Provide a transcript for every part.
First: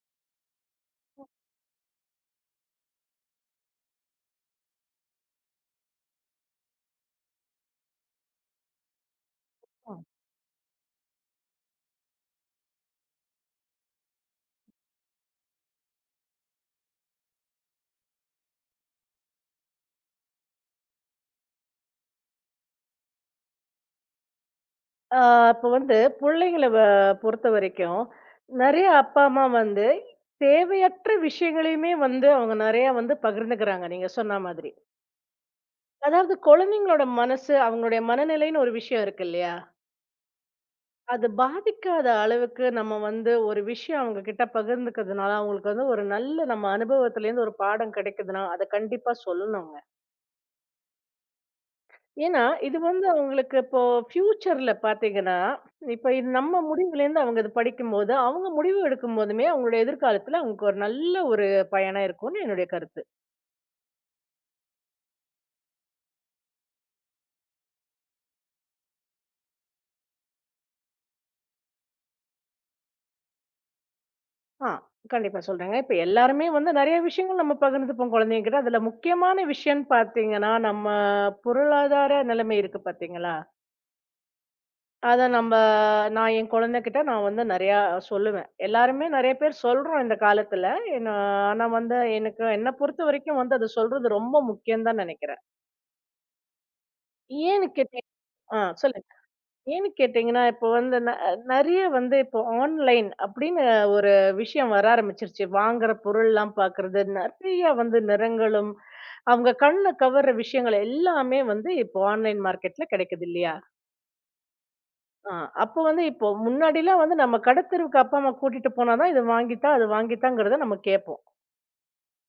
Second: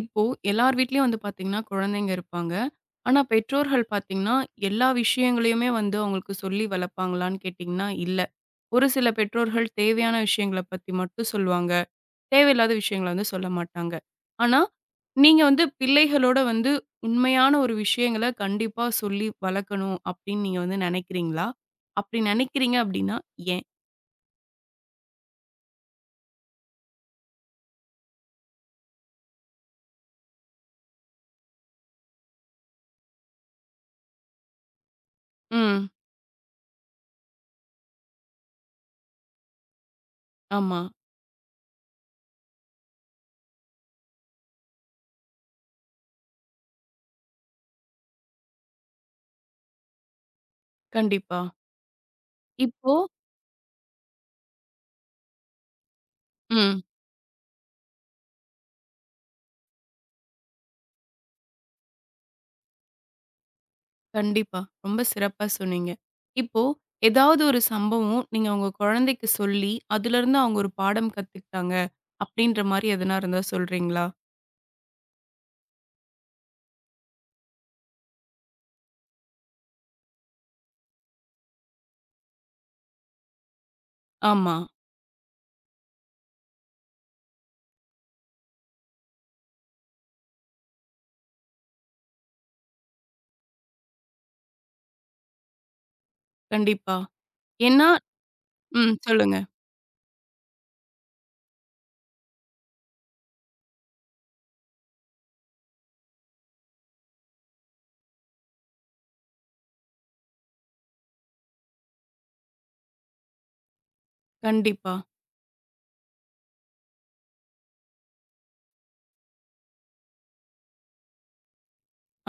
இப்போ எல்லார் வீட்லயும் வந்து பார்த்தீங்கன்னா, குழந்தைங்க இருப்பாங்க. ஆனா பெற்றோர்கள் பார்த்தீங்கன்னா, எல்லா விஷயங்களையுமே வந்து அவங்களுக்கு சொல்லி வளர்ப்பாங்களான்னு கேட்டிங்கன்னா, இல்ல. ஒரு சில பெற்றோர்கள் தேவையான விஷயங்கள பத்தி மட்டும் சொல்லுவாங்க. தேவையில்லாத விஷயங்கள வந்து சொல்ல மாட்டாங்க. ஆனா, நீங்க வந்து பிள்ளைகளோட வந்து உண்மையான ஒரு விஷயங்கள கண்டிப்பா சொல்லி வளர்க்கணும் அப்படின்னு நீங்க வந்து நினைக்கிறீங்களா? அப்படி நினைக்கிறீங்க அப்படின்னா ஏன்? ஆ அப்ப வந்து புள்ளைங்கள வ பொறுத்தவரைக்கும், நெறைய அப்பா, அம்மா வந்து தேவையற்ற விஷயங்களையுமே வந்து அவங்க நெறைய வந்து பகிர்ந்துக்கிறாங்க, நீங்க சொன்ன மாதிரி. ம். அதாவது குழந்தைங்களோட மனசு, அவங்களுடைய மனநிலைன்னு ஒரு விஷயம் இருக்கு இல்லையா? ஆமா. அது பாதிக்காத அளவுக்கு நம்ம வந்து ஒரு விஷயம் அவங்க கிட்ட பகிர்ந்துக்கிறதுனால, அவங்களுக்கு வந்து ஒரு நல்ல நம்ம அனுபவத்திலேருந்து ஒரு பாடம் கிடைக்குதுன்னா, அத கண்டிப்பா சொல்லணுங்க. கண்டிப்பா. ஏன்னா, இது இப்போ வந்து அவங்களுக்கு இப்போ ஃபியூச்சர்ல பார்த்தீங்கன்னா, இப்ப இது நம்ம ம். முடிவுலேருந்து அவங்க இது படிக்கும்போது, அவங்க முடிவு எடுக்கும்போதுமே அவங்களுடைய எதிர்காலத்துல அவங்களுக்கு ஒரு நல்ல ஒரு பயனா இருக்கும்னு என்னுடைய கருத்து. கண்டிப்பா. ரொம்ப சிறப்பா சொன்னீங்க. இப்போ ஏதாவது ஒரு சம்பவம் நீங்க உங்க குழந்தைக்கு சொல்லி, அதுலருந்து அவங்க ஒரு பாடம் கத்துக்கிட்டாங்க, அப்படின்ற மாரி எதனா இருந்தா சொல்றீங்களா? ஆ கண்டிப்பா சொல்றேங்க. இப்ப எல்லாருமே வந்து நெறைய விஷயங்கள் நம்ம பகிர்ந்துப்போம் குழந்தைங்ககிட்ட. அதுல முக்கியமான விஷயம்னு பார்த்தீங்கன்னா, நம்ம பொருளாதார நிலைமை இருக்கு பார்த்தீங்களா? ஆமா. அதான் நம்ப நான் என் குழந்தைகிட்ட வந்து நெறையா சொல்லுவேன். எல்லாருமே நெறைய பேர் சொல்றோம் இந்த காலத்துல. என்ன ஆனா வந்து எனக்கு என்ன பொறுத்தவரைக்கும் வந்து அத சொல்றது ரொம்ப முக்கியம் தான் நெனைக்கிறேன். கண்டிப்பா. ஏன்னு ஏன்னா கேட்டீங் ஆ ம். சொல்லுங்க. சொல்லுங்க. ஏன்னு கேட்டீங்கன்னா, இப்போ வந்து நெறைய வந்து இப்போ ஆன்லைன் அப்படின்னு ஒரு விஷயம் வர ஆரம்பிச்சிருச்சு. வாங்குற பொருள்லாம் பாக்குறது, நெறைய வந்து நிறங்களும், அவங்க கண்ண கவர்ற விஷயங்கள் எல்லாமே வந்து இப்போ ஆன்லைன் மார்க்கெட்ல கிடைக்குது இல்லையா? கண்டிப்பா. ஆ, அப்ப வந்து இப்போ முன்னாடிலாம் வந்து நம்ம கடத்தெருவுக்கு அப்பா அம்மா கூட்டிட்டு போனாதான் இது வாங்கித்தா, அது வாங்கித்தாங்கிறத நம்ம கேட்போம்.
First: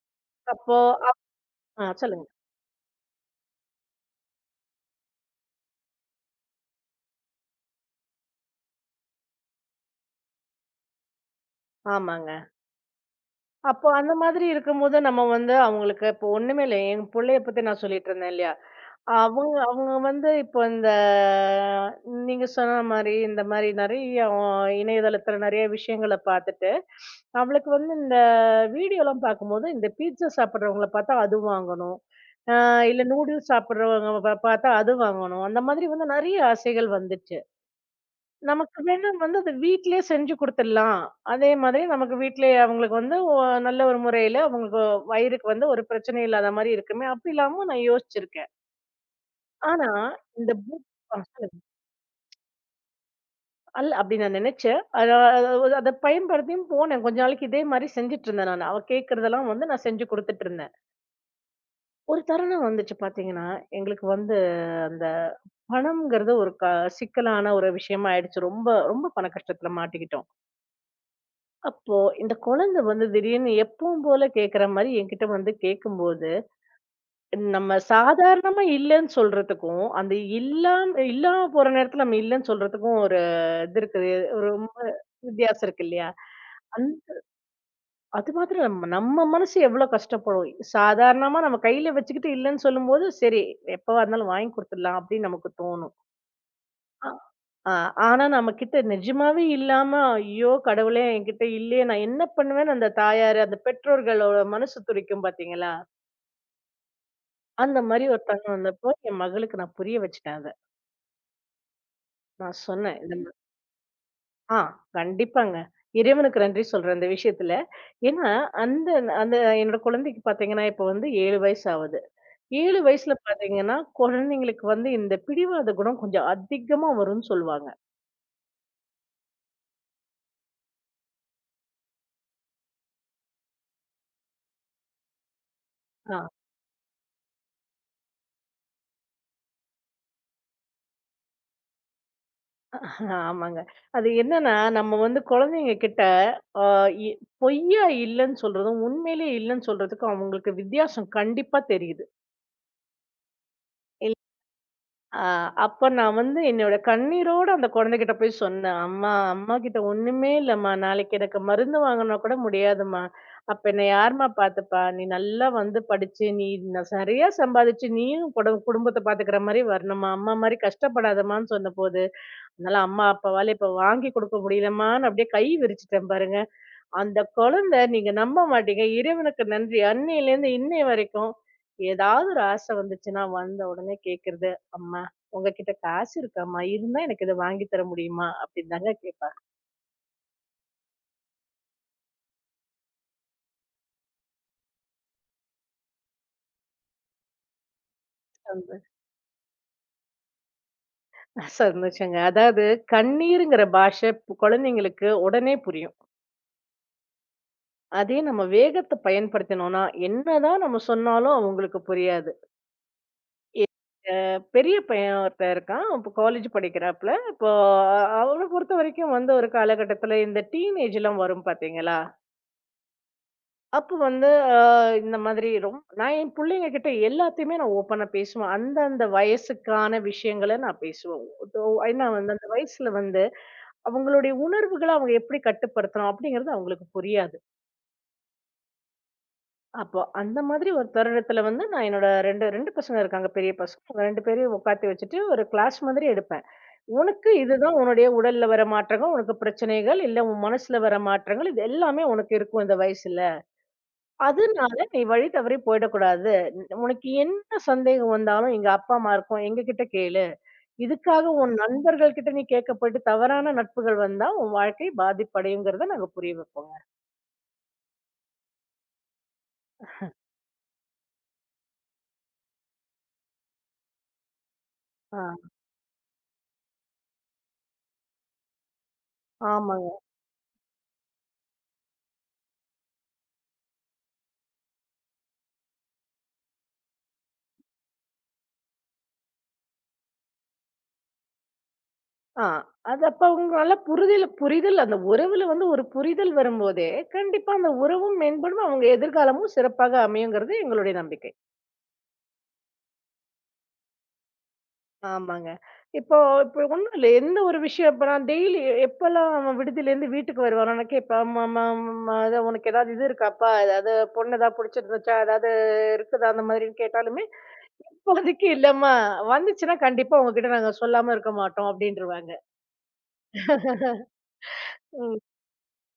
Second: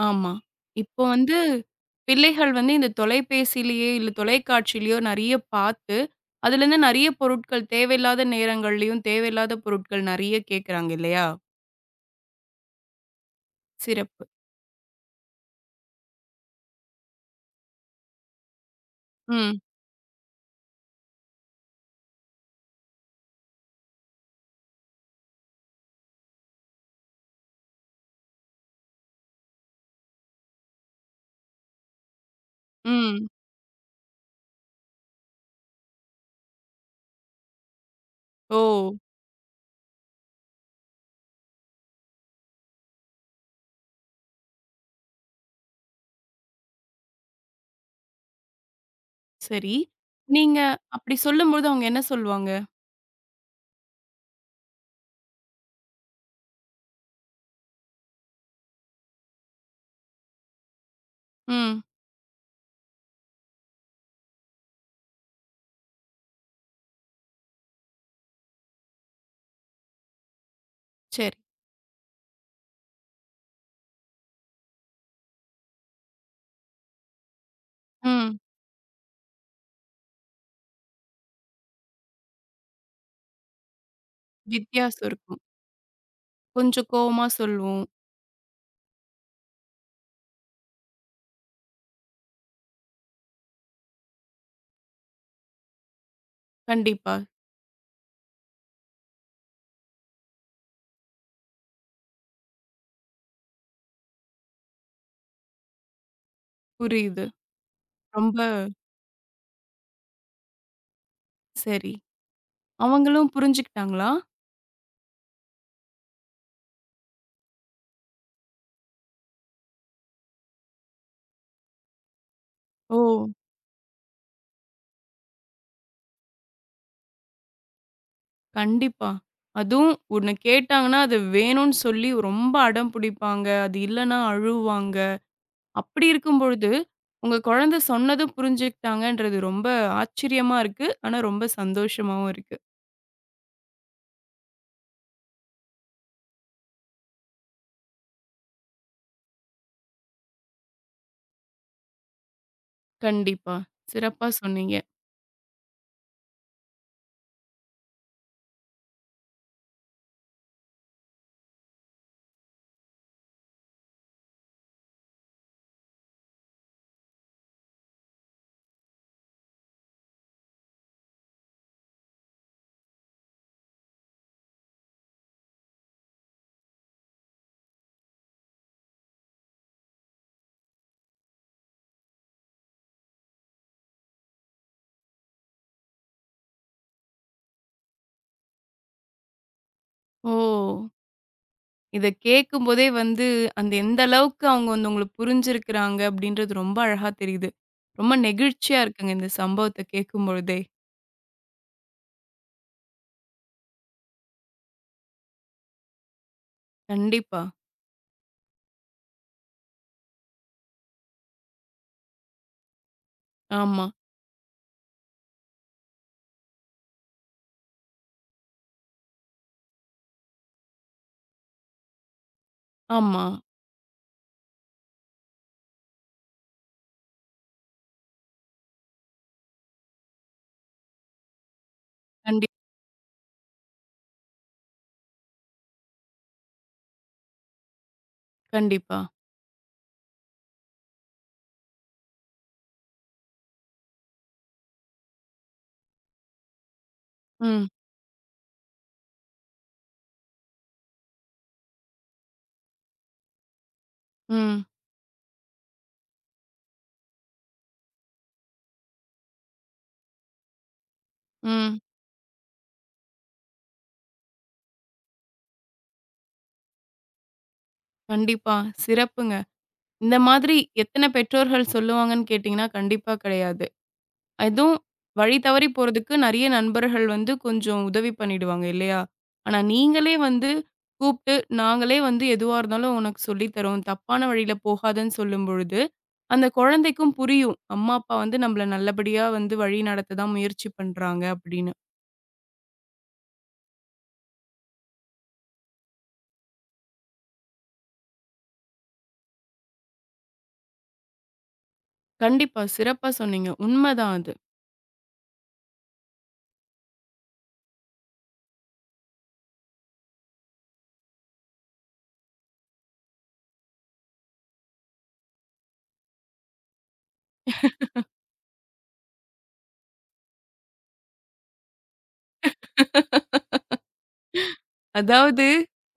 ஆமா. அப்போ இப்போ வந்து ஆ சொல்லுங்க. பிள்ளைகள் வந்து இந்த தொலைபேசியிலேயே, இல்ல தொலைக்காட்சியிலேயோ நெறைய பார்த்து, அதுலேருந்து நெறைய பொருட்கள் தேவையில்லாத நேரங்கள்லயும், தேவையில்லாத பொருட்கள் நெறைய கேட்கறாங்க இல்லையா? ஆமாங்க. அப்போ அந்த சிறப்பு. மாதிரி இருக்கும்போது நம்ம வந்து அவங்களுக்கு இப்போ ஒண்ணுமே இல்ல. என் புள்ளைய பத்தி நான் சொல்லிட்டு இருந்தேன் இல்லையா? அவங்க ம். அவங்க வந்து இப்போ நீங்க சொன்ன மாரி, இந்த மாரி நெறைய இணையதளத்துல நெறைய விஷயங்கள பார்த்துட்டு, அவளுக்கு வந்து வீடியோலாம் பார்க்கும்போது, இந்த பீட்சா சாப்பிடுறவங்கள பார்த்தா அது வாங்கணும். அ இல்ல ம். நூடுல்ஸ் சாப்பிடுறவங்க பார்த்தா அது வாங்கணும். அந்த மாதிரி வந்து நெறைய ஆசைகள் வந்துச்சு. ஓ! நமக்கு வேணா வந்து அத வீட்லயே செஞ்சு குடுத்துடலாம். அதே மாதிரி நமக்கு வீட்லயே அவங்களுக்கு வந்து நல்ல ஒரு முறையில அவங்களுக்கு வயிறுக்கு வந்து ஒரு பிரச்சனையும் இல்லாத மாரி இருக்குமே! அப்டிலாமும் நான் யோசிச்சிருக்கேன். சரி. ஆனா இந்த நீங்க புக் அப்படி ஆ சொல்லுங்க. சொல்லும்போது அவங்க என்ன சொல்லுவாங்க? அல்ல அப்டி நான் நெனச்சேன். அத அத அத பயன்படுத்தியும் போனேன். கொஞ்ச நாளைக்கு இதே மாரி செஞ்சுட்டுருந்தேன் நானு. அவ கேட்கிறதெல்லாம் வந்து நான் செஞ்சு குடுத்துட்டுருந்தேன். ம். ஒரு தருணம் வந்துச்சு பார்த்தீங்கன்னா, எங்களுக்கு வந்து அந்த பணம்ங்கிறது ஒரு க சிக்கலான ஒரு விஷயமா ஆயிடுச்சு. ரொம்ப ரொம்ப பண கஷ்டத்துல மாட்டிக்கிட்டோம். சரி. அப்போ இந்த குழந்தை வந்து திடீர்னு எப்பவும் போல கேக்குற மாரி என்கிட்ட வந்து கேட்கும்போது, நம்ம ம். சாதாரணமா இல்லன்னு சொல்றதுக்கும், இல்லாம் இல்லாம போற நேரத்துல நம்ம இல்லன்னு சொல்றதுக்கும் இது இருக்குது. ஒரு ரொம்ப வித்தியாசம் இருக்கும். வித்தியாசம் இருக்கு இல்லையா? கொஞ்சம் அந் கோவமா சொல்லுவோம். அது மாத்திரம் நம்ம நம்ம மனசு எவ்ளோ கஷ்டப்படும். சாதாரணமா நம்ம கையில வச்சுக்கிட்டு இல்லன்னு சொல்லும்போது, சரி எப்பவா இருந்தாலும் வாங்கி குடுத்துடலாம் அப்படின்னு நமக்கு தோணும். அ கண்டிப்பா. ஆ ஆனா நம்மகிட்ட நிஜமாவே இல்லாம, ஐயோ! கடவுளே, என்கிட்ட இல்லையே! நான் என்ன பண்ணுவேன்னு அந்த தாயாரு, அந்த பெற்றோர்களோட மனசு துடிக்கும் பாத்தீங்களா? புரியுது. அந்த மாரி ஒரு ரொம்ப தருணம் வந்தப்போ, என் மகளுக்கு நான் புரிய வச்சுட்டேன் அத. சரி. நான் சொன்னேன். இந்த மா அவங்களும் புரிஞ்சுக்கிட்டாங்களா? ஆ கண்டிப்பாங்க. இறைவனுக்கு நன்றி சொல்றேன் இந்த விஷயத்துல. ஏன்னா, அந்த அந்த என்னோட குழந்தைக்கு பாத்தீங்கன்னா, இப்போ வந்து 7 வயசு ஆவுது. 7 ஓ! வயசுல பாத்தீங்கன்னா, குழந்தைங்களுக்கு வந்து இந்த பிடிவாத குணம் கொஞ்சம் அதிகமா வரும்னு சொல்லுவாங்க. கண்டிப்பா. அதுவும் ஒண்ணு கேட்டாங்கன்னா, அது வேணும்னு சொல்லி ரொம்ப அடம் புடிப்பாங்க. அது இல்லன்னா அழுவாங்க. அப்படி இருக்கும் பொழுது, உங்க குழந்தை சொன்னதும் புரிஞ்சுக்கிட்டாங்கன்றது ரொம்ப ஆச்சரியமா இருக்கு. ஆனா ரொம்ப சந்தோஷமாவும் இருக்கு. ஆமாங்க. அது என்னன்னா, நம்ம வந்து குழந்தைங்க கிட்ட அ இ பொய்யா இல்லன்னு சொல்றதும், உண்மையிலேயே இல்லன்னு சொல்றதுக்கும் அவங்களுக்கு வித்தியாசம் கண்டிப்பா தெரியுது. கண்டிப்பா. இல் சிறப்பா சொன்னீங்க. அ அப்ப நான் வந்து என்னோட கண்ணீரோட அந்த குழந்தைகிட்ட போய் சொன்னேன். "அம்மா, அம்மா கிட்ட ஒண்ணுமே இல்லம்மா. நாளைக்கு எனக்கு மருந்து வாங்கனா கூட முடியாதும்மா. அப்ப என்ன யாரும்மா பார்த்துப்பா? நீ நல்லா வந்து படிச்சு, நீ ந சரியா சம்பாதிச்சு, நீயும் குடும்பத்த பார்த்துக்கிற மாரி வரணும்மா. அம்மா மாரி கஷ்டப்படாதம்மான்னு" சொன்னபோது அதனால அம்மா, அப்பாவால இப்ப வாங்கி குடுக்க முடியலம்மான்னு அப்படியே கை விரிச்சுட்டேன் பாருங்க. அந்த குழந்தை, நீங்க நம்ப மாட்டீங்க. இறைவனுக்கு நன்றி. அன்னையிலேருந்து இன்னைய வரைக்கும் ஏதாவது ஒரு ஆசை வந்துச்சுன்னா, வந்த உடனே கேட்கிறது, "அம்மா உங்ககிட்ட காசு இருக்காம்மா? இருந்தா எனக்கு இத வாங்கி தர முடியுமா?" அப்படின்னு தாங்க கேட்பா. ஓ! இத கேட்கும்போதே வந்து, அந்த எந்த அளவுக்கு அவங்க வந்து உங்கள புரிஞ்சிருக்கிறாங்க அப்படின்றது ரொம்ப அழகா தெரியுது. ரொம்ப சந்தோ நெகிழ்ச்சியா இருக்குங்க இந்த சம்பவத்த கேட்கும்பொழுதே. சந்தோஷங்க. அதாவது கண்ணீருங்கிற பாஷை குழந்தைங்களுக்கு உடனே புரியும். கண்டிப்பா. அதே நம்ம வேகத்த பயன்படுத்தினோம்னா, என்னதான் நம்ம சொன்னாலும் அவங்களுக்கு புரியாது. ஆமா, பெரிய பையன் ஒருத்தன் இருக்கான். இப்போ காலேஜ் படிக்கிறாப்புல. இப்போ அவன பொறுத்த வரைக்கும் வந்து ஒரு காலகட்டத்தில இந்த டீனேஜ்லாம் வரும் பார்த்தீங்களா? ஆமா. அப்போ வந்து அ இந்த மாதிரி ரொம் நான் என் புள்ளைங்க கிட்ட எல்லாத்தையுமே நான் ஓப்பனா பேசுவேன். அந்த அந்த வயசுக்கான விஷயங்கள நான் பேசுவேன். தோ ஏன்னா வந்து கண்டி அந்த வயசுல வந்து அவங்களுடைய உணர்வுகள அவங்க எப்படி கட்டுப்படுத்தணும் அப்படிங்கிறது அவங்களுக்கு புரியாது. கண்டிப்பா. அப்போ அந்த மாதிரி ஒரு தருணத்தில வந்து நான் என்னோட 2 பசங்க இருக்காங்க பெரிய பசங்க. அவங்க 2 பேரையும் உட்காத்தி வச்சுட்டு ஒரு கிளாஸ் மாதிரி எடுப்பேன். உனக்கு ம், இதுதான், உன்னுடைய உடல்ல வர மாற்றங்கள், உனக்கு பிரச்சனைகள், இல்ல உன் மனசுல வர மாற்றங்கள், இது எல்லாமே உனக்கு இருக்கும் இந்த வயசுல. ம், அதனால நீ வழி தவறி போயிடக்கூடாது. உனக்கு என்ன சந்தேகம் வந்தாலும் எங்க அப்பா, அம்மா இருக்கோம். எங்ககிட்ட கேளு. இதுக்காக உன் ம். நண்பர்கள் கிட்ட நீ கேட்க போயிட்டு தவறான நட்புகள் வந்தா உன் வாழ்க்கை பாதிப்படையுங்கிறத நாங்க புரிய வைப்போங்க. கண்டிப்பா. சிறப்புங்க. இந்த மாதிரி எத்தன பெற்றோர்கள் சொல்லுவாங்கன்னு கேட்டீங்கன்னா, கண்டிப்பா கிடையாது. அதுவும் ஆ, வழி தவறி போறதுக்கு நெறைய நண்பர்கள் வந்து கொஞ்சம் உதவி பண்ணிடுவாங்க இல்லையா? ஆனா ஆமாங்க. நீங்களே வந்து கூப்ட்டு, நாங்களே வந்து எதுவா இருந்தாலும் உனக்கு சொல்லி தரோம். தப்பான வழியில போகாதன்னு சொல்லும்பொழுது, அந்த குழந்தைக்கும் புரியும். அம்மா, அப்பா வந்து நம்மள நல்லபடியா வந்து வழி நடத்த தான் முயற்சி பண்றாங்க அப்படின்னு. ஆ, அது அப்ப அவங்க நல்லா புரிதல் புரிதல் அந்த உறவுல வந்து ஒரு புரிதல் வரும்போதே, கண்டிப்பா அந்த உறவும் மேம்படும். அவங்க எதிர்காலமும் சிறப்பாக அமையுங்கிறது எங்களுடைய நம்பிக்கை. கண்டிப்பா. சிறப்பா சொன்னீங்க. உண்மதான் அது. ஆமாங்க. இப்போ இப்போ ஒண்ணும் இல்ல. எந்த ஒரு விஷயம் இப்ப நான் டெய்லி எப்பலாம் அவன் விடுதியிலேருந்து வீட்டுக்கு வருவானோ, நான் கேட்பேன். ம ம ம அதான் "உனக்கு ஏதாவது இது இருக்காப்பா? ஏதாவது பொண்ணு ஏதாவது புடிச்சிருந்துச்சா? ஏதாவது இருக்குதா?" அந்த மாதிரின்னு கேட்டாலுமே, "இப்போதைக்கு இல்லம்மா. வந்துச்சுன்னா கண்டிப்பா உங்ககிட்ட நாங்க சொல்லாம இருக்க மாட்டோம்" அப்படின்ருவாங்க. அதாவது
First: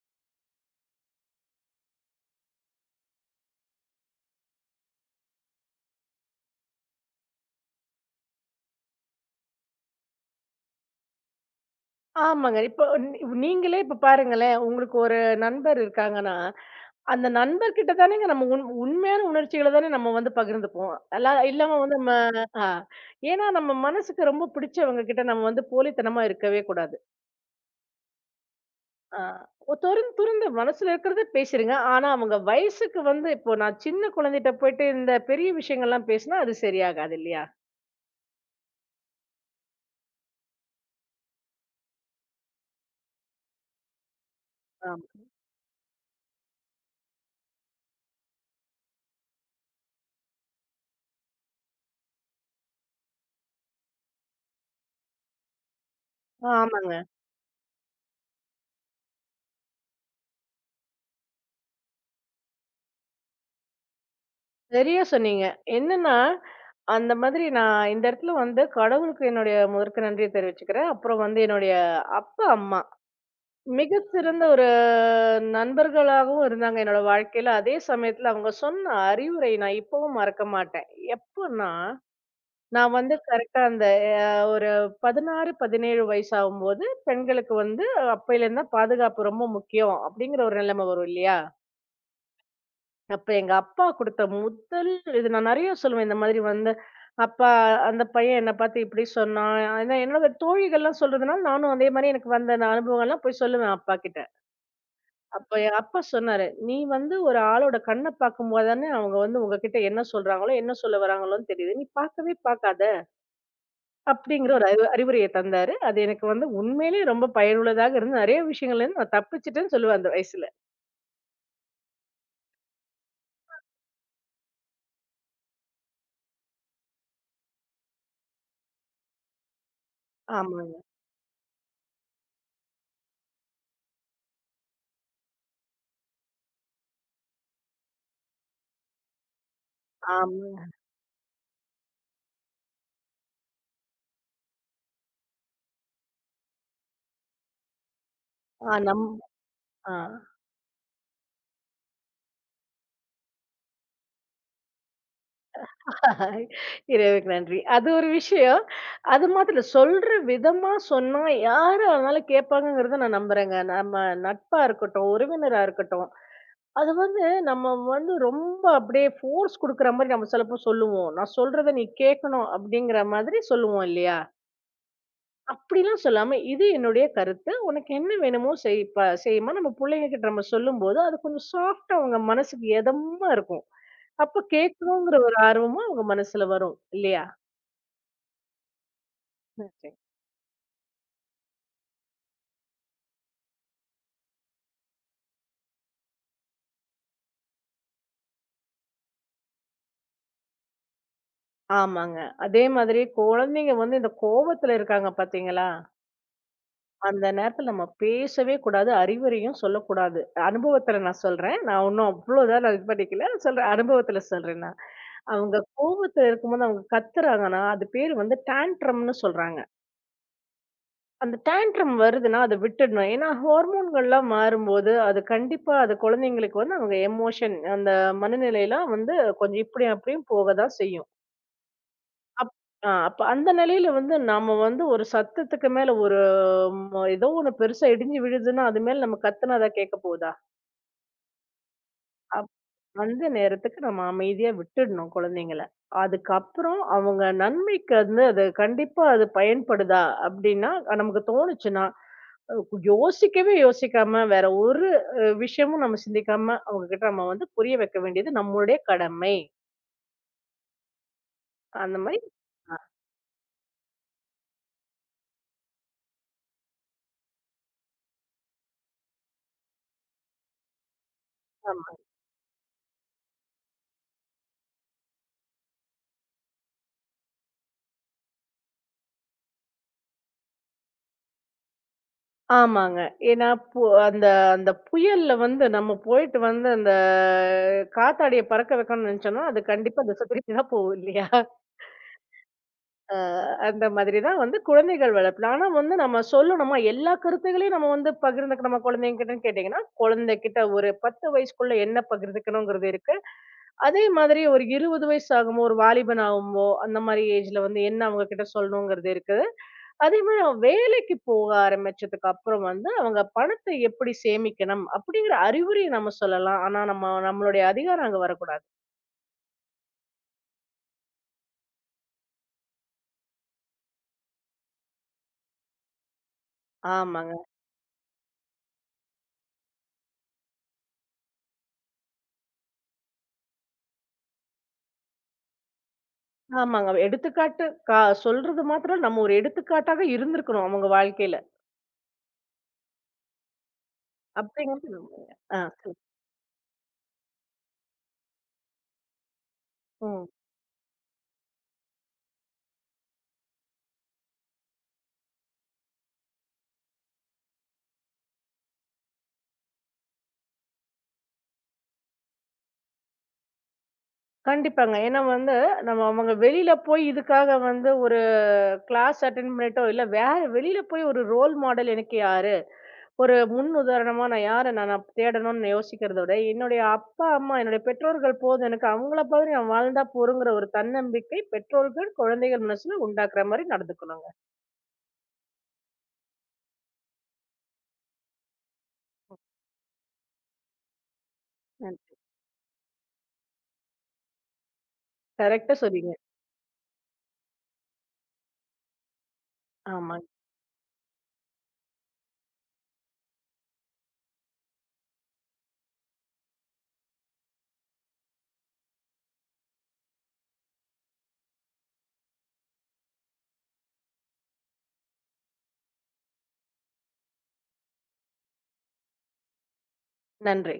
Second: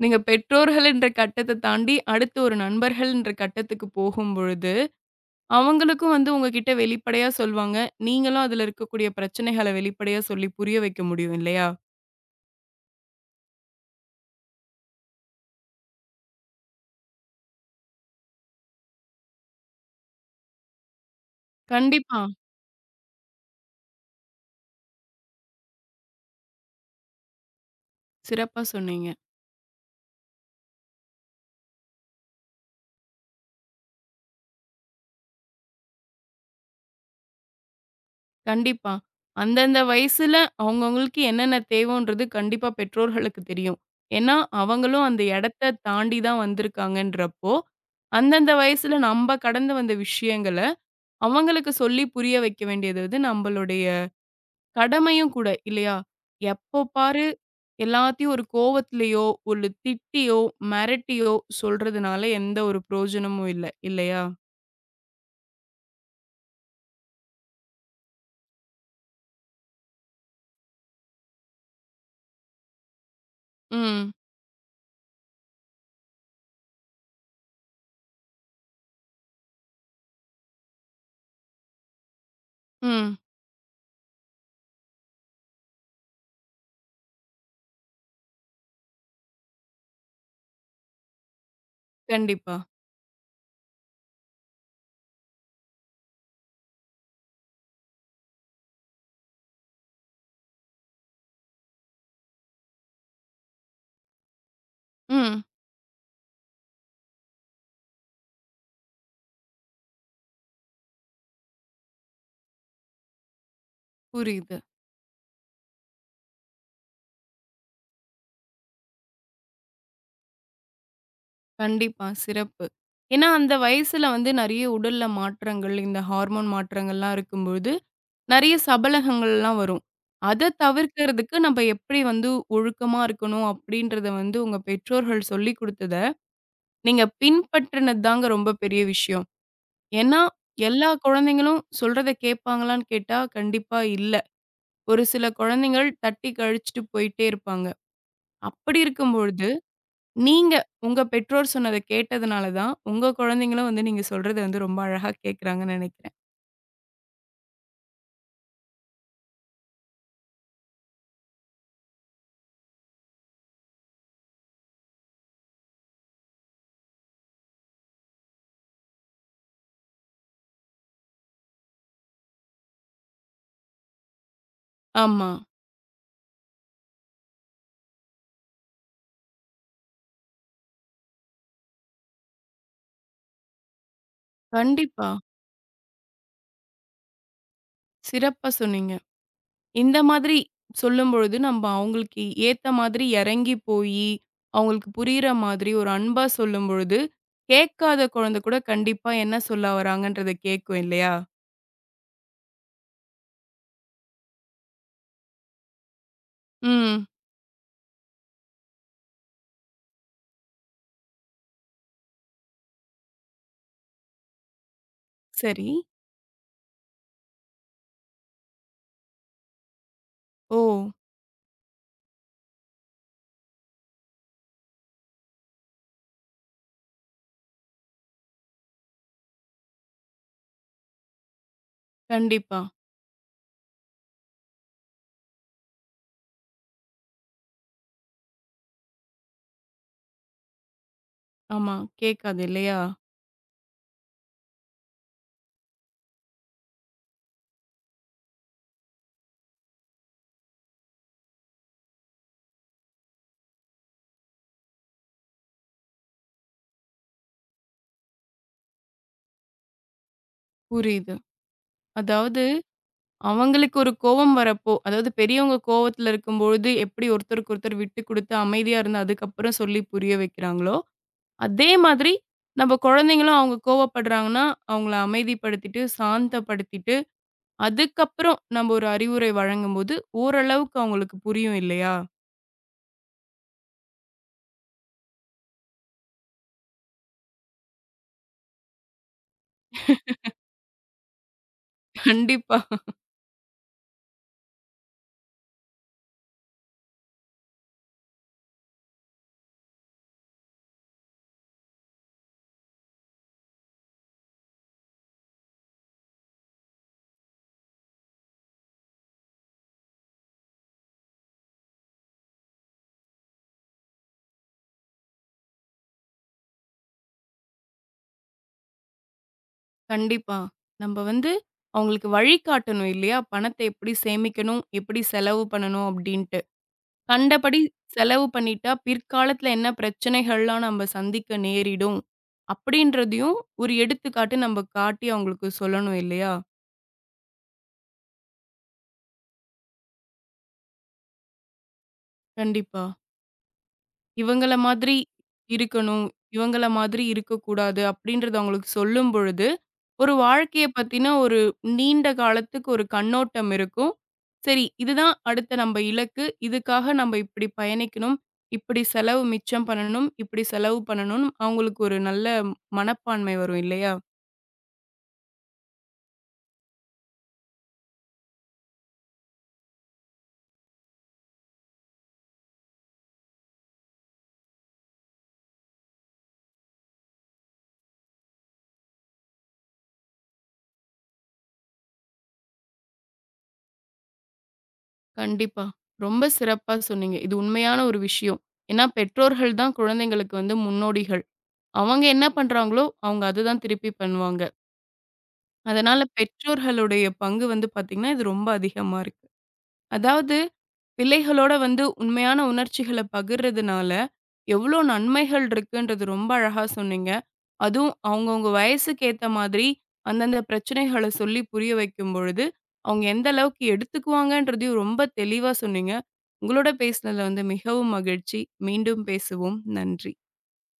நீங்க பெற்றோர்கள்ன்ற கட்டத்த தாண்டி அடுத்து ஒரு நண்பர்கள்ன்ற கட்டத்துக்கு போகும்பொழுது அவங்களுக்கும் வந்து உங்ககிட்ட வெளிப்படையா சொல்வாங்க. நீங்களும் அதுல இருக்கக்கூடிய பிரச்சனைகள வெளிப்படையா சொல்லி புரிய வைக்க முடியும் இல்லையா? ஆமாங்க. இப்போ நீ நீங்களே இப்ப பாருங்களேன், உங்களுக்கு ஒரு நண்பர் இருக்காங்கன்னா, அந்த நண்பர்கிட்ட தானேங்க நம்ம உண்மையான உணர்ச்சிகள தானே நம்ம வந்து பகிர்ந்துப்போம். அல்ல இல்லாம வந்து நம்ம கண்டிப்பா. ஆ ஏன்னா நம்ம மனசுக்கு ரொம்ப பிடிச்சவங்க கிட்ட நம்ம வந்து போலித்தனமா இருக்கவே கூடாது. சிறப்பா சொன்னீங்க. ஆ துறந் துறந்த மனசுல இருக்கிறத பேசுறீங்க. ஆனா அவங்க வயசுக்கு வந்து இப்போ நான் சின்ன குழந்தைட்ட போயிட்டு இந்த பெரிய விஷயங்கள்லாம் பேசினா அது சரியாகாது இல்லையா? கண்டிப்பா. அந்தந்த வயசுல அவங்கவங்களுக்கு என்னென்ன தேவன்றது கண்டிப்பா பெற்றோர்களுக்கு தெரியும். ஏன்னா, அவங்களும் அந்த ஆமா. இடத்த தாண்டி தான் வந்திருக்காங்கன்றப்போ, அந்தந்த வயசுல நம்ப கடந்து வந்த விஷயங்கள அவங்களுக்கு சொல்லி புரிய வைக்க வேண்டியது வந்து நம்மளுடைய கடமையும் கூட இல்லையா? எப்போ ஆமாங்க. பாரு எல்லாத்தையும் ஒரு கோவத்திலயோ, ஒரு திட்டியோ, மிரட்டியோ சொல்றதுனால எந்த ஒரு பிரயோஜனமும் இல்ல. இல்லையா? சரியா சொன்னீங்க. என்னன்னா அந்த மாதிரி நான் இந்த இடத்துல வந்து கடவுளுக்கு என்னுடைய முதற்கு நன்றியை தெரிவிச்சுக்கிறேன். அப்புறம் வந்து என்னுடைய அப்பா, அம்மா ம். மிகச்சிறந்த ஒரு நண்பர்களாகவும் இருந்தாங்க என்னோட வாழ்க்கையில. அதே சமயத்துல அவங்க சொன்ன அறிவுரை நான் இப்பவும் மறக்க மாட்டேன். எப்பன்னா, நான் வந்து ம். கரெக்ட்டா அந்த அ ஒரு 16, 17 வயசு ஆகும்போது பெண்களுக்கு வந்து அப்பயிலேருந்து தான் பாதுகாப்பு ரொம்ப முக்கியம் அப்படிங்கிற ஒரு நிலைமை வரும் இல்லையா? கண்டிப்பா. அப்ப எங்க அப்பா குடுத்த முதல் இது நான் நெறைய சொல்லுவேன். இந்த மாதிரி வந்து, அப்பா, அந்த பையன் என்ன பார்த்து இப்படி சொன்னான். ஏன்னா என்னோட தோழிகள்லாம் சொல்றதுனால, நானும் அதே மாரி எனக்கு வந்த அந்த அனுபவங்கள்லாம் போய் சொல்லுவேன் அப்பாகிட்ட. ம். அப்ப என் அப்பா சொன்னாரு, "நீ வந்து ஒரு ஆளோட கண்ண பார்க்கும்போது தானே அவங்க வந்து உங்ககிட்ட என்ன சொல்றாங்களோ, என்ன சொல்ல வராங்களோன்னு தெரியுது. நீ பார்க்கவே பார்க்காத." அப்படிங்கிற புரியுது. ஒரு அறிவுரைய தந்தாரு. அது எனக்கு வந்து உண்மையிலேயே ரொம்ப பயனுள்ளதாக இருந்து, நெறைய விஷயங்கள்லேருந்து நான் தப்பிச்சுட்டேன்னு சொல்லுவேன் அந்த வயசுல. கண்டிப்பா. சிறப்பு. ஏன்னா அந்த வயசுல வந்து நெறைய உடல்ல மாற்றங்கள், இந்த ஹார்மோன் மாற்றங்கள்லாம் இருக்கும்பொழுது, நெறைய சபலகங்கள்லாம் வரும். அத ஆமாங்க, தவிர்க்கிறதுக்கு நம்ம எப்படி வந்து ஒழுக்கமா இருக்கணும் அப்படின்றத வந்து உங்க பெற்றோர்கள் சொல்லிக் குடுத்தத, நீங்க பின்பற்றினது தாங்க ரொம்ப பெரிய விஷயம். ஏன்னா, ஆமாங்க. எல்லா குழந்தைங்களும் சொல்றத கேட்பாங்களான்னு கேட்டா, கண்டிப்பா இல்ல. ஒரு சில குழந்தைகள் தட்டி கழிச்சுட்டு போயிட்டே இருப்பாங்க. ஆ அப்படி நம் இருக்கும்பொழுது, ஆ. நீங்க உங்க பெற்றோர் சொன்னத கேட்டதுனால தான், உங்க குழந்தைங்களும் வந்து நீங்க சொல்றத வந்து ரொம்ப அழகா கேட்கறாங்கன்னு நெனைக்கிறேன். இறைவனுக்கு நன்றி. அது ஒரு விஷயம். அது மாத்திரம் இல்ல. சொல்ற விதமா சொன்னா யாரு ஆனாலும் கேட்பாங்கங்கிறத நான் நம்புறேங்க. நம்ம நட்பா இருக்கட்டும், உறவினரா இருக்கட்டும். அது வந்து நம்ம வந்து ரொம்ப அப்படியே ஃபோர்ஸ் குடுக்குற மாரி நம்ம சிலப்போ சொல்லுவோம். நான் சொல்றத நீ கேட்கணும் அப்படிங்கிற மாதிரி சொல்லுவோம் இல்லையா? ஆமா. அப்படிலாம் சொல்லாம, இது என்னுடைய கருத்து. உனக்கு என்ன வேணுமோ செய்யுமா நம்ம புள்ளைங்க கிட்ட நம்ம சொல்லும்போது, அது கொஞ்சம் சாஃப்ட்டா அவங்க மனசுக்கு எதமா இருக்கும். அப்ப கண்டிப்பா. கேட்கணுங்கிற ஒரு ஆர்வமும் அவங்க மனசுல வரும் இல்லையா? சிறப்பா சொன்னீங்க. ஓகே. இந்த மாதிரி சொல்லும்பொழுது, நம்ப அவங்களுக்கு ஏத்த மாதிரி இறங்கி போயி, அவங்களுக்கு புரியிற மாதிரி ஒரு அன்பா சொல்லும்பொழுது, கேட்காத குழந்தை கூட கண்டிப்பா என்ன சொல்ல வராங்கன்றத கேட்கும் இல்லையா? ஆமாங்க. அதே மாதிரி குழந்தைங்க வந்து இந்த கோவத்துல இருக்காங்க பார்த்தீங்களா? ம். அந்த நேரத்துல நம்ம பேசவே கூடாது. அறிவுரையும் சொல்லக்கூடாது. அனுபவத்துல நான் சொல்றேன். நான் ஒண்ணும் அவ்ளோ இதா நான் இது பண்ணிக்கல. சொல்றேன். அனுபவத்துல சொல்றேன் நான். அவங்க சரி. கோவத்துல இருக்கும்போது அவங்க கத்துறாங்கன்னா, அது பேரு வந்து டான்ட்ரம்ன்னு சொல்றாங்க. ஓ! அந்த டான்ட்ரம் வருதுன்னா அத விட்டுடணும். ஏன்னா ஹார்மோன்கள்லாம் மாறும்போது, அது கண்டிப்பா அது குழந்தைங்களுக்கு வந்து அவங்க எமோஷன் அந்த மனநிலைலாம் வந்து கொஞ்சம் இப்படியும் அப்படியும் போக தான் செய்யும். அப் கண்டிப்பா. அப்ப அந்த நிலையில வந்து நாம வந்து ஒரு சத்தத்துக்கு மேல ஒரு ஏதோ ஒண்ணு பெருசா இடிஞ்சு விழுதுன்னா, அது மேல நம்ம கத்துனா அத கேட்க போகுதா? ஆமா. கேட்காது அப் இல்லையா? அந்த நேரத்துக்கு நம்ம அமைதியா விட்டுடணும் குழந்தைங்கள. அதுக்கப்புறம் அவங்க நன்மைக்கு வந்து அது கண்டிப்பா அது பயன்படுதா அப்படின்னா, நமக்கு தோணுச்சுன்னா, யோசிக்கவே யோசிக்காம வேற ஒரு விஷயமும் நம்ம சிந்திக்காம அவங்க கிட்ட நம்ம வந்து புரிய வைக்க வேண்டியது நம்மளுடைய கடமை. புரியுது. அந்த மாரி அதாவது ஆ அவங்களுக்கு ஒரு கோவம் வரப்போ, அதாவது பெரியவங்க கோவத்துல இருக்கும்பொழுது எப்படி ஒருத்தருக்கு ஒருத்தர் விட்டு குடுத்து அமைதியா இருந்து அதுக்கப்புறம் சொல்லி புரிய வைக்கிறாங்களோ, அதே ஆமா. மாதிரி நம்ம குழந்தைங்களும் அவங்க கோவப்படுறாங்கன்னா, அவங்கள அமைதிப்படுத்திட்டு, சாந்தப்படுத்திட்டு, அதுக்கப்புறம் நம்ம ஒரு அறிவுரை வழங்கும்போது ஓரளவுக்கு அவங்களுக்கு புரியும் இல்லையா? ஆமாங்க. ஏன்னா பு அந்த அந்த புயல்ல வந்து நம்ம போயிட்டு வந்து அந்த காத்தாடிய பறக்க வைக்கணும்னு நெனச்சோம்னா, அது கண்டிப்பா திசை திருப்பி தான் போகும் இல்லையா? கண்டிப்பா. அ அந்த மாதிரி தான் வந்து குழந்தைகள் வளர்ப்புல. ஆனா வந்து நம்ம சொல்லணுமா, எல்லா கருத்துகளையும் நம்ம வந்து பகிர்ந்துக்க நம்ம குழந்தைங்ககிட்டன்னு கேட்டீங்கன்னா, குழந்தைகிட்ட ஒரு 10 வயசுக்குள்ள என்ன பகிர்ந்துக்கணுங்கிறது இருக்கு. அதே மாதிரி ஒரு 20 வயசு ஆகுமோ, ஒரு வாலிபன் ஆகும்போ, அந்த மாரி ஏஜ்ல வந்து என்ன அவங்க கிட்ட சொல்லணுங்கிறது இருக்கு. அதே மாரி அவன் வேலைக்கு போக ஆரம்பிச்சதுக்கு அப்புறம் வந்து, அவங்க பணத்தை எப்படி சேமிக்கணும் அப்படிங்கிற அறிவுரைய நம்ம சொல்லலாம். ஆனா, நம்மளுடைய அதிகாரம் அங்க வரக்கூடாது. கண்டிப்பா. நம்ப வந்து அவங்களுக்கு வழிகாட்டணும் இல்லையா? பணத்த எப்படி சேமிக்கணும்? எப்படி செலவு பண்ணணும்? அப்படின்ட்டு. ஆமாங்க. கண்டபடி செலவு பண்ணிட்டா, பிற்காலத்துல என்ன பிரச்சனைகள்லாம் நம்ப சந்திக்க நேரிடும்? அப்படின்றதையும் ஒரு எடுத்துக்காட்டு நம்ப காட்டி அவங்களுக்கு சொல்லணும் இல்லையா? ஆமாங்க. எடுத்துக்காட்டு கா சொல்றது மாத்திரம் இல்ல, நம்ம ஒரு எடுத்துக்காட்டாக இருந்திருக்கணும் அவங்க வாழ்க்கையில. கண்டிப்பா. இவங்கள அப்படிங்கிறது மாதிரி நம்ம ஆ. சொல்லு. இருக்கணும். இவங்கள மாதிரி இருக்கக்கூடாது. அப்படின்றத அவங்களுக்கு சொல்லும் பொழுது ஒரு ம். வாழ்க்கைய பத்தின ஒரு நீண்ட காலத்துக்கு ஒரு கண்ணோட்டம் இருக்கும். சரி, இதுதான் அடுத்த நம்ப இலக்கு. இதுக்காக நம்ப இப்படி பயணிக்கணும். இப்படி செலவு மிச்சம் பண்ணணும். இப்படி செலவு பண்ணணும்னு அவங்களுக்கு ஒரு நல்ல மனப்பான்மை வரும் இல்லையா? கண்டிப்பாங்க. ஏன்னா வந்து, நம்ம அவங்க வெளியில போய் இதுக்காக வந்து ஒரு கிளாஸ் அட்டெண்ட் பண்ணிட்டோ, இல்ல வேற வெளியில போய் ஒரு ரோல் மாடல் எனக்கு யாரு? ஒரு முன் உதாரணமா நான் யார நான் நான் தேடணும்னு யோசிக்கிறத விட, என்னுடைய அப்பா, அம்மா, என்னுடைய பெற்றோர்கள் போதும். எனக்கு அவங்கள மாதிரி நான் வாழ்ந்தா போதுங்கிற ஒரு தன்னம்பிக்கை பெற்றோர்கள், குழந்தைகள் மனசுல உண்டாக்குற மாரி நடந்துக்கணுங்க. கண்டிப்பா. ரொம்ப சிறப்பா சொன்னீங்க. இது உண்மையான ஒரு விஷயம். ஏன்னா பெற்றோர்கள் தான் குழந்தைங்களுக்கு வந்து முன்னோடிகள். நன் அவங்க என்ன பண்றாங்களோ, அவங்க அதுதான் திருப்பி பண்ணுவாங்க. கரெக்ட்டா அதனால சொன்னீங்க. பெற்றோர்களுடைய பங்கு வந்து பாத்தீங்கன்னா, இது ரொம்ப அதிகமா இருக்கு. ஆமாங்க. அதாவது பிள்ளைகளோட வந்து உண்மையான உணர்ச்சிகள பகிர்றதுனால, எவ்ளோ நன்மைகள் இருக்குன்றது ரொம்ப அழகா சொன்னீங்க. அதுவும் அவங்கவங்க வயசுக்கு ஏத்த மாதிரி, அந்தந்த பிரச்சனைகள சொல்லி புரிய வைக்கும் பொழுது, அவங்க எந்த அளவுக்கு எடுத்துக்குவாங்கன்றதையும் ரொம்ப தெளிவா சொன்னீங்க. உங்களோட பேசினதுல வந்து மிகவும் மகிழ்ச்சி. மீண்டும் பேசுவோம். நன்றி. நன்றி.